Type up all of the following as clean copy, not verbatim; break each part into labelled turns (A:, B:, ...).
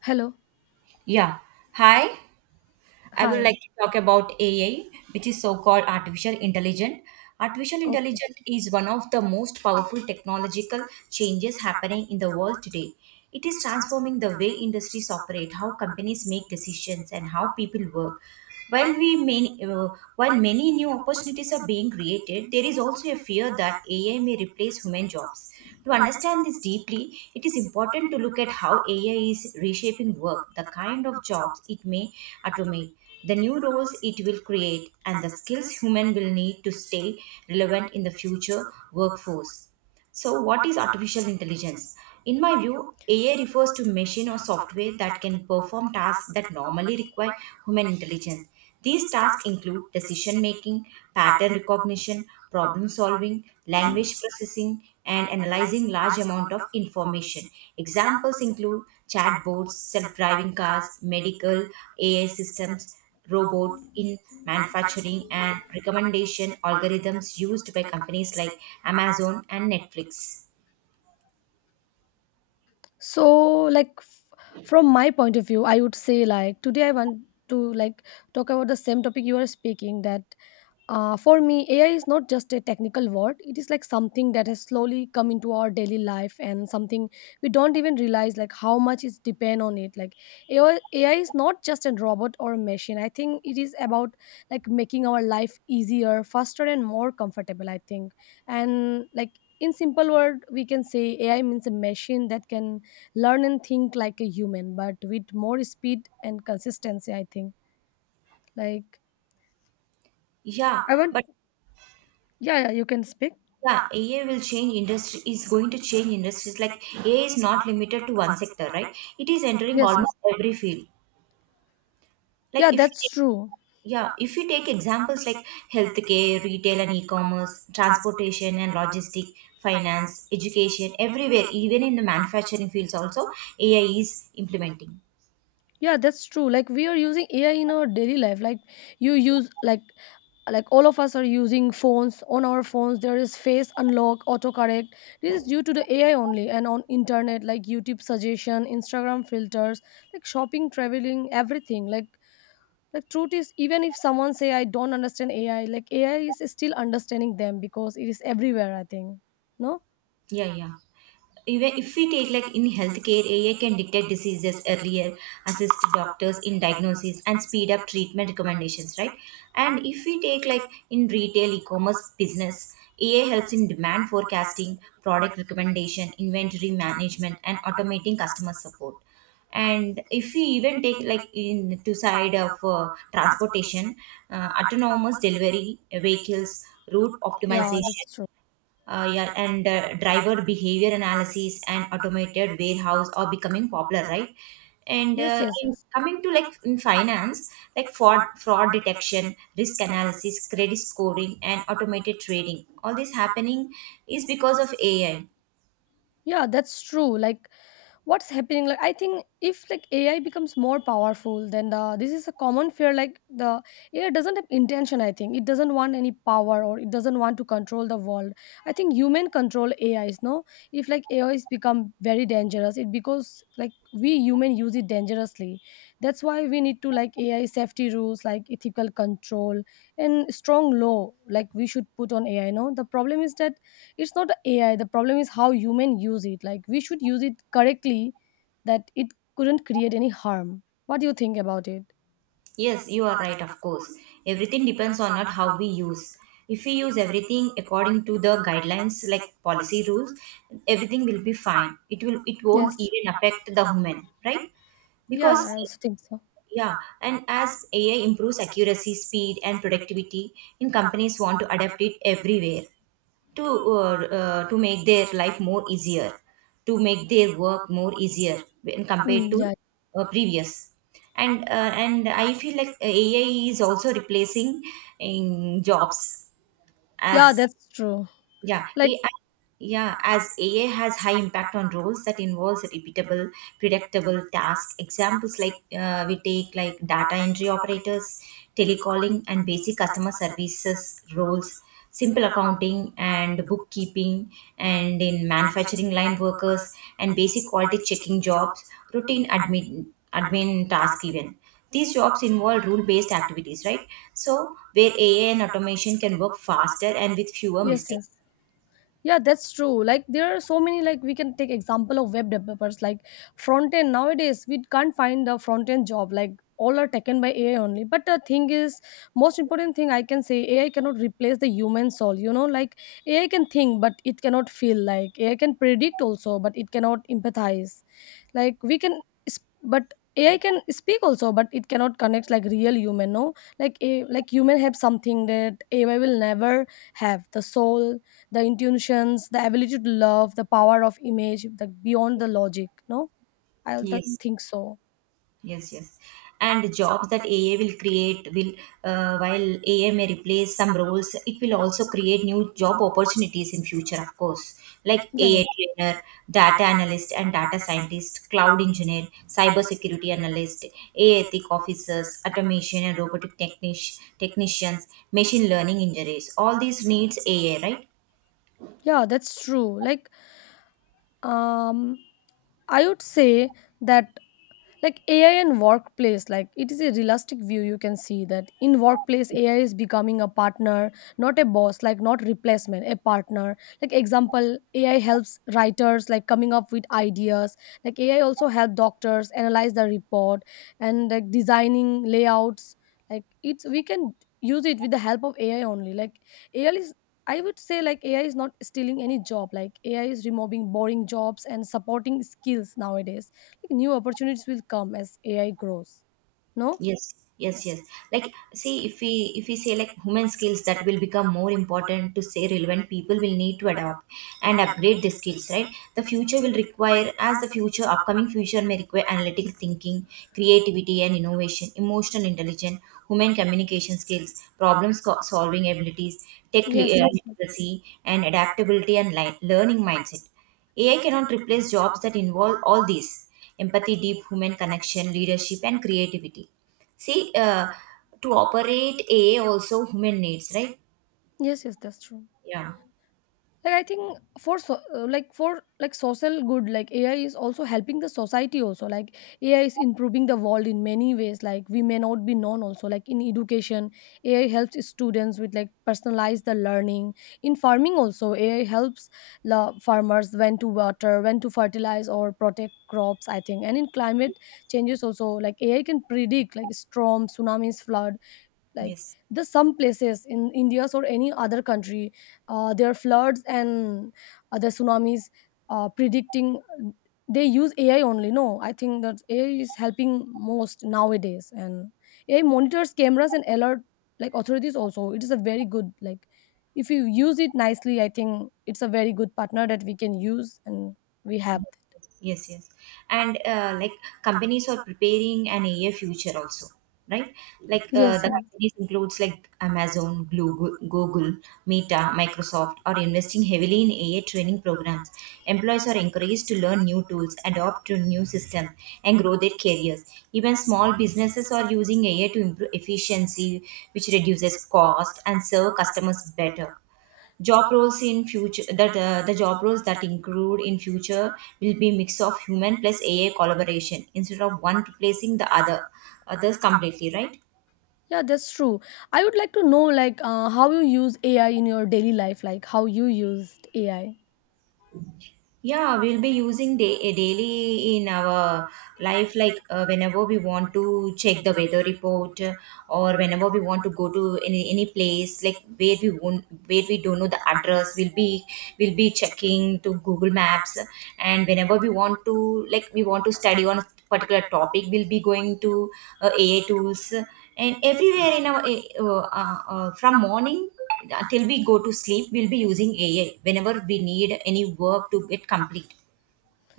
A: Hello.
B: Yeah. Hi. I would
A: Hi.
B: like to talk about AI, which is so called artificial intelligence. Artificial
A: Okay.
B: intelligence is one of the most powerful technological changes happening in the world today. It is transforming the way industries operate, how companies make decisions, and how people work. While we many, uh, while many new opportunities are being created, there is also a fear that AI may replace human jobs. To understand this deeply, it is important to look at how AI is reshaping work, the kind of jobs it may automate, the new roles it will create, and the skills human will need to stay relevant in the future workforce. So, what is artificial intelligence? In my view, AI refers to machine or software that can perform tasks that normally require human intelligence. These tasks include decision making, pattern recognition, problem solving, language processing, and analyzing large amount of information. Examples include chatbots, self-driving cars, medical AI systems, robot in manufacturing, and recommendation algorithms used by companies like Amazon and Netflix.
A: So, like, from my point of view, I would say, like, today I want to, like, talk about the same topic you are speaking that. For me, AI is not just a technical word. It is like something that has slowly come into our daily life and something we don't even realize like how much is depend on it. Like AI is not just a robot or a machine. I think it is about like making our life easier, faster, and more comfortable. I think, and like in simple word, we can say AI means a machine that can learn and think like a human, but with more speed and consistency. I think. Like
B: Yeah,
A: I want.
B: but,
A: Yeah, yeah, you can speak.
B: yeah, AI will change industry is going to change industries. Like, AI is not limited to one sector, right? It is entering
A: Yes, yes.
B: almost every field.
A: Yeah,
B: Like, if
A: that's true.
B: yeah, if you take examples like healthcare, retail and e-commerce, transportation and logistic, finance, education, everywhere, even in the manufacturing fields also, AI is implementing.
A: Yeah, that's true. Like we are using AI in our daily life. Like you use like all of us are using phones. On our phones, there is face unlock, autocorrect. This is due to the AI only, and on internet like YouTube suggestion, Instagram filters, like shopping, traveling, everything. Like truth is, even if someone say I don't understand AI, like AI is still understanding them because it is everywhere. I think. No.
B: Yeah, yeah. Even if we take like in healthcare, AI can detect diseases earlier, assist doctors in diagnosis, and speed up treatment recommendations, right? And if we take like in retail e-commerce business, AI helps in demand forecasting, product recommendation, inventory management, and automating customer support. And if we even take like in to side of transportation, autonomous delivery vehicles, route
A: Yeah, that's
B: optimization,
A: true.
B: yeah, and driver behavior analysis and automated warehouse are becoming popular, right? And
A: Yes,
B: uh,
A: yes,
B: in
A: yes.
B: coming to like in finance, like fraud detection, risk analysis, credit scoring, and automated trading, all this happening is because of AI.
A: Yeah, that's true. Like what's happening, like I think if, like, AI becomes more powerful, then the this is a common fear, like the AI doesn't have intention. I think it doesn't want any power, or it doesn't want to control the world. I think human control AIs. No, if like AIs become very dangerous, it because like we human use it dangerously. That's why we need to, like, AI safety rules, like ethical control and strong law like we should put on AI. No, the problem is that it's not AI. The problem is how human use it. Like we should use it correctly, that it couldn't create any harm. What do you think about it?
B: Yes, you are right, of course. Everything depends on not how we use. If we use everything according to the guidelines, like policy rules, everything will be fine. It won't
A: Yes.
B: even affect the human, right?
A: Yeah,
B: Because,
A: I also think so.
B: yeah, and as AI improves accuracy, speed, and productivity, in companies want to adapt it everywhere to make their life more easier, to make their work more easier when compared
A: Mm,
B: to
A: yeah.
B: previous. And I feel like AI is also replacing in jobs
A: Yeah,
B: as,
A: that's true.
B: yeah,
A: Like,
B: as AI has high impact on roles that involves repeatable, predictable tasks. Examples like we take like data entry operators, telecalling, and basic customer services roles, simple accounting and bookkeeping, and in manufacturing line workers and basic quality checking jobs, routine admin task even. These jobs involve rule-based activities, right? So where AI and automation can work faster and with fewer
A: yes,
B: mistakes.
A: yes. Yeah, that's true. Like there are so many, like we can take example of web developers, like front end nowadays we can't find the front end job, like all are taken by AI only. But the thing is, most important thing I can say, AI cannot replace the human soul, like AI can think but it cannot feel, like AI can predict also but it cannot empathize. Like we can but AI can speak also, but it cannot connect like real human, no? Like a, like human have something that AI will never have. The soul, the intuitions, the ability to love, the power of image, the beyond the logic. No, I
B: Yes,
A: think so.
B: yes, yes. And jobs that AI will create will, while AI may replace some roles, it will also create new job opportunities in future, of course, like
A: Yeah,
B: AI trainer, data analyst and data scientist, cloud engineer, cybersecurity analyst, AI ethic officers, automation and robotic technicians, machine learning engineers. All these needs AI, right?
A: yeah, that's true. Like, um, I would say that, like, AI and workplace, like, it is a realistic view. You can see that in workplace AI is becoming a partner, not a boss. Like, not replacement, a partner. Like, example, AI helps writers, like coming up with ideas, like AI also help doctors analyze the report, and like designing layouts. Like it's, we can use it with the help of AI only. Like AI is, I would say like AI is not stealing any job. Like AI is removing boring jobs and supporting skills. Nowadays new opportunities will come as AI grows. No?
B: Yes, yes, yes. Like, see, if we say like human skills that will become more important to say relevant, people will need to adapt and upgrade the skills, right? The future upcoming future may require analytical thinking, creativity and innovation, emotional intelligence, human communication skills, problem solving abilities, tech
A: Yes, yes. Yes,
B: literacy, and adaptability and learning mindset. AI cannot replace jobs that involve all these empathy, deep human connection, leadership, and creativity. See, to operate AI also human needs, right?
A: yes, yes, that's true.
B: Yeah.
A: Like I think for so, like for like social good, like AI is also helping the society also, like AI is improving the world in many ways, like we may not be known also. Like in education AI helps students with like personalized the learning. In farming also AI helps the farmers when to water, when to fertilize or protect crops, I think. And in climate changes also, like AI can predict like storm, tsunamis, flood. Like
B: Yes.
A: the some places in India or any other country, there are floods and other tsunamis, predicting they use AI only. No, I think that AI is helping most nowadays, and AI monitors cameras and alert, like, authorities also. It is a very good, like, if you use it nicely, I think, it's a very good partner that we can use. And we have.
B: Yes, yes, and like companies are preparing an AI future also, right? Like
A: Yes,
B: the
A: yes.
B: companies includes like Amazon, Google, Meta, Microsoft are investing heavily in AI training programs. Employees are encouraged to learn new tools, adopt to new system, and grow their careers. Even small businesses are using AI to improve efficiency, which reduces cost and serve customers better. Job roles in future that the job roles that include in future will be mix of human plus AI collaboration instead of one replacing the others completely, right?
A: Yeah, that's true. I would like to know, like, how you use AI in your daily life, like how you used AI.
B: Yeah, we'll be using day daily in our life, like whenever we want to check the weather report, or whenever we want to go to any place, like where we don't know the address, we'll be checking to Google Maps, and whenever we want to, like we want to study on a particular topic, we'll be going to AA tools, and everywhere in our from morning till we go to sleep, we'll be using AI whenever we need any work to get complete,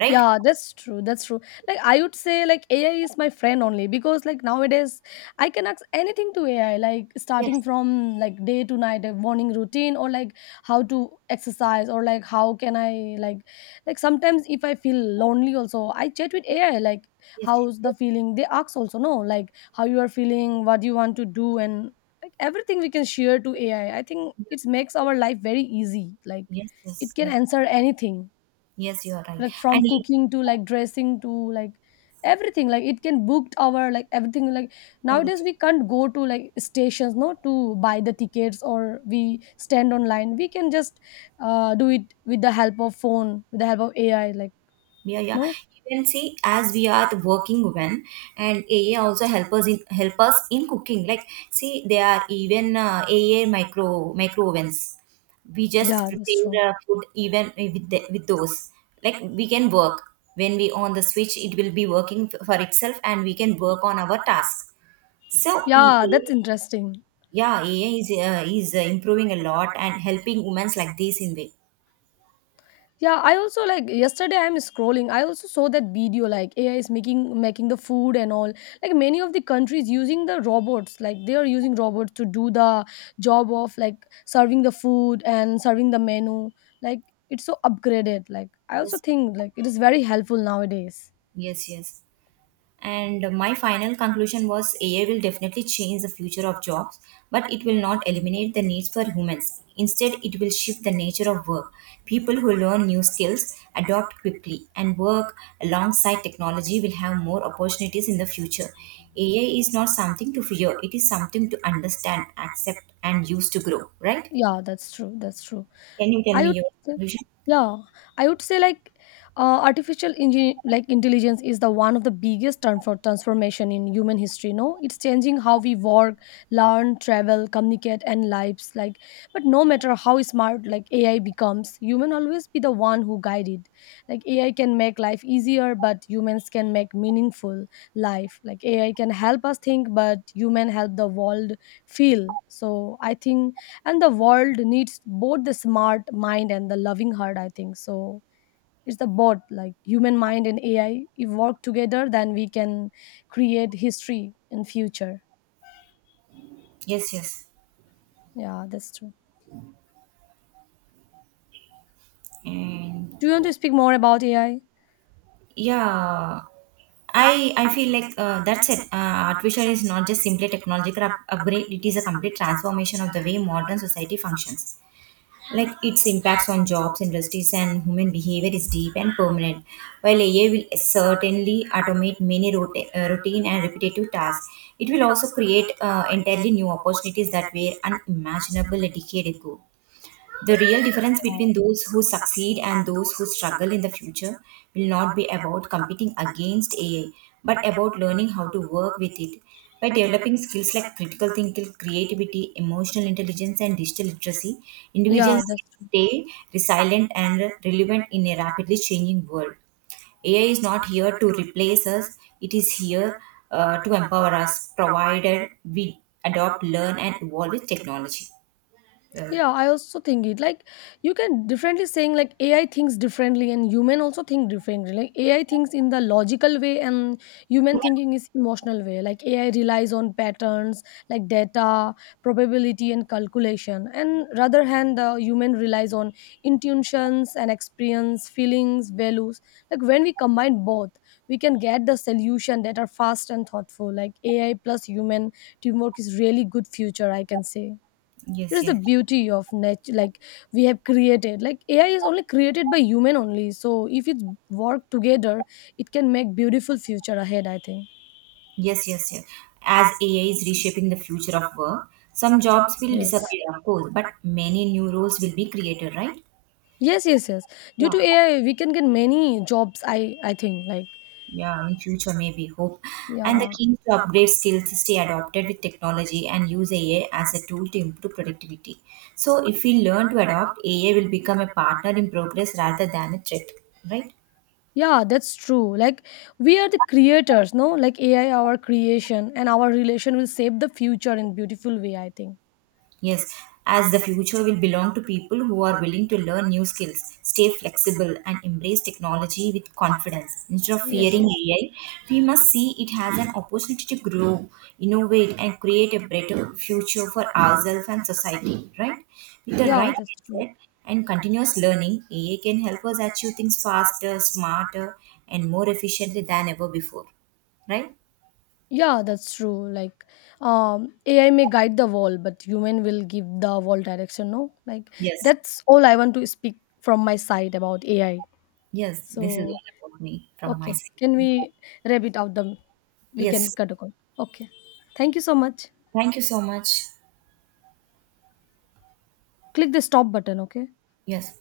B: right?
A: Yeah, that's true. That's true. Like I would say like AI is my friend only because like nowadays I can ask anything to AI, like starting
B: Yes,
A: from like day to night, a morning routine, or like how to exercise, or like how can I, like, sometimes if I feel lonely also I chat with AI, like
B: yes,
A: how's the feeling they ask also. No, like how you are feeling, what you want to do, and like everything we can share to AI. I think it makes our life very easy. Like
B: yes,
A: it
B: yes,
A: can
B: yes,
A: answer anything,
B: yes, you are right.
A: like from
B: And even
A: cooking to like dressing to like everything. Like it can booked our, like, everything. Like nowadays
B: everything.
A: we can't go to like stations, no, to buy the tickets or we stand online. We can just do it with the help of phone, with the help of AI, like,
B: Yeah, yeah.
A: no.
B: Even, see, as we are the working women, and AA also help us in cooking. Like, see, there are even AA micro ovens. We just
A: Yeah, that's true.
B: prepare food even with those, like we can work. When we on the switch it will be working for itself and we can work on our task. So
A: Yeah,
B: ea
A: that's interesting.
B: yeah, AI is improving a lot and helping women like this in way.
A: Yeah, I also, like, yesterday I'm scrolling. I also saw that video, like AI is making the food and all. Like many of the countries using the robots, like they are using robots to do the job of like serving the food and serving the menu. Like it's so upgraded. Like I also
B: Yes,
A: think like it is very helpful nowadays.
B: yes, yes. And my final conclusion was AI will definitely change the future of jobs, but it will not eliminate the needs for humans. Instead, it will shift the nature of work. People who learn new skills, adopt quickly, and work alongside technology will have more opportunities in the future. AI is not something to fear, it is something to understand, accept, and use to grow, right?
A: Yeah, that's true. That's true.
B: Can you tell
A: I
B: me
A: would
B: your
A: say,
B: conclusion?
A: yeah, I would say like, artificial engine like intelligence is the one of the biggest turn for transformation in human history. No, it's changing how we work, learn, travel, communicate, and lives. Like, but no matter how smart like AI becomes, human always be the one who guide it. Like AI can make life easier, but humans can make meaningful life, like AI can help us think but human help the world feel, so I think. And the world needs both the smart mind and the loving heart, I think. So it's the both, like human mind and AI, if work together, then we can create history in future.
B: Yes, yes.
A: Yeah, that's true.
B: And
A: Do you want to speak more about AI?
B: yeah, I feel like that's it. Artificial is not just simply technological upgrade. It is a complete transformation of the way modern society functions. Like, its impacts on jobs, industries, and human behavior is deep and permanent. While AI will certainly automate many routine and repetitive tasks, it will also create entirely new opportunities that were unimaginable a decade ago. The real difference between those who succeed and those who struggle in the future will not be about competing against AI, but about learning how to work with it by developing skills like critical thinking, creativity, emotional intelligence, and digital literacy.
A: Yeah,
B: Individuals
A: that's true.
B: stay resilient and relevant in a rapidly changing world. AI is not here to replace us, it is here to empower us, provided we adopt, learn, and evolve with technology. Well,
A: Yeah, I also think it, like, you can differently saying, like, AI thinks differently and human also think differently. Like AI thinks in the logical way, and human thinking is emotional way. Like AI relies on patterns, like data, probability, and calculation. And rather hand, the human relies on intuitions and experience, feelings, values. Like when we combine both, we can get the solution that are fast and thoughtful. Like AI plus human teamwork is really good future, I can say. It
B: yes,
A: is the
B: yes.
A: beauty of nature, like we have created. Like AI is only created by human only. So if it work together, it can make beautiful future ahead, I think.
B: Yes, yes, yes. As AI is reshaping the future of work, some jobs will
A: Yes.
B: disappear, of course, but many new roles will be created, right?
A: Yes. Yes. Yes. Due
B: Yeah,
A: to AI, we can get many jobs. I think, like,
B: yeah. In future, maybe hope, and the
A: yeah.
B: key is to upgrade skills, stay adopted with technology, and use AI as a tool to improve productivity. So, if we learn to adopt, AI will become a partner in progress rather than a threat, right?
A: Yeah, that's true. Like we are the creators, no? Like AI, our creation and our relation will shape the future in beautiful way. I think.
B: Yes, as the future will belong to people who are willing to learn new skills, stay flexible, and embrace technology with confidence. Instead of
A: Yes.
B: fearing
A: Yes.
B: AI, we must see it as an opportunity to grow, innovate, and create a better future for ourselves and society, right? With the
A: Yeah,
B: right
A: that's true.
B: mindset and continuous learning, AI can help us achieve things faster, smarter, and more efficiently than ever before, right?
A: Yeah, that's true. Like, AI may guide the wall, but human will give the wall direction. No, like
B: Yes,
A: that's all I want to speak from my side about AI.
B: yes, this is
A: So,
B: all about me from my
A: okay, can
B: side.
A: we wrap it out? The We can
B: Yes.
A: cut a call. Okay, thank you so much.
B: Thank you so much.
A: Click the stop button. Okay.
B: Yes.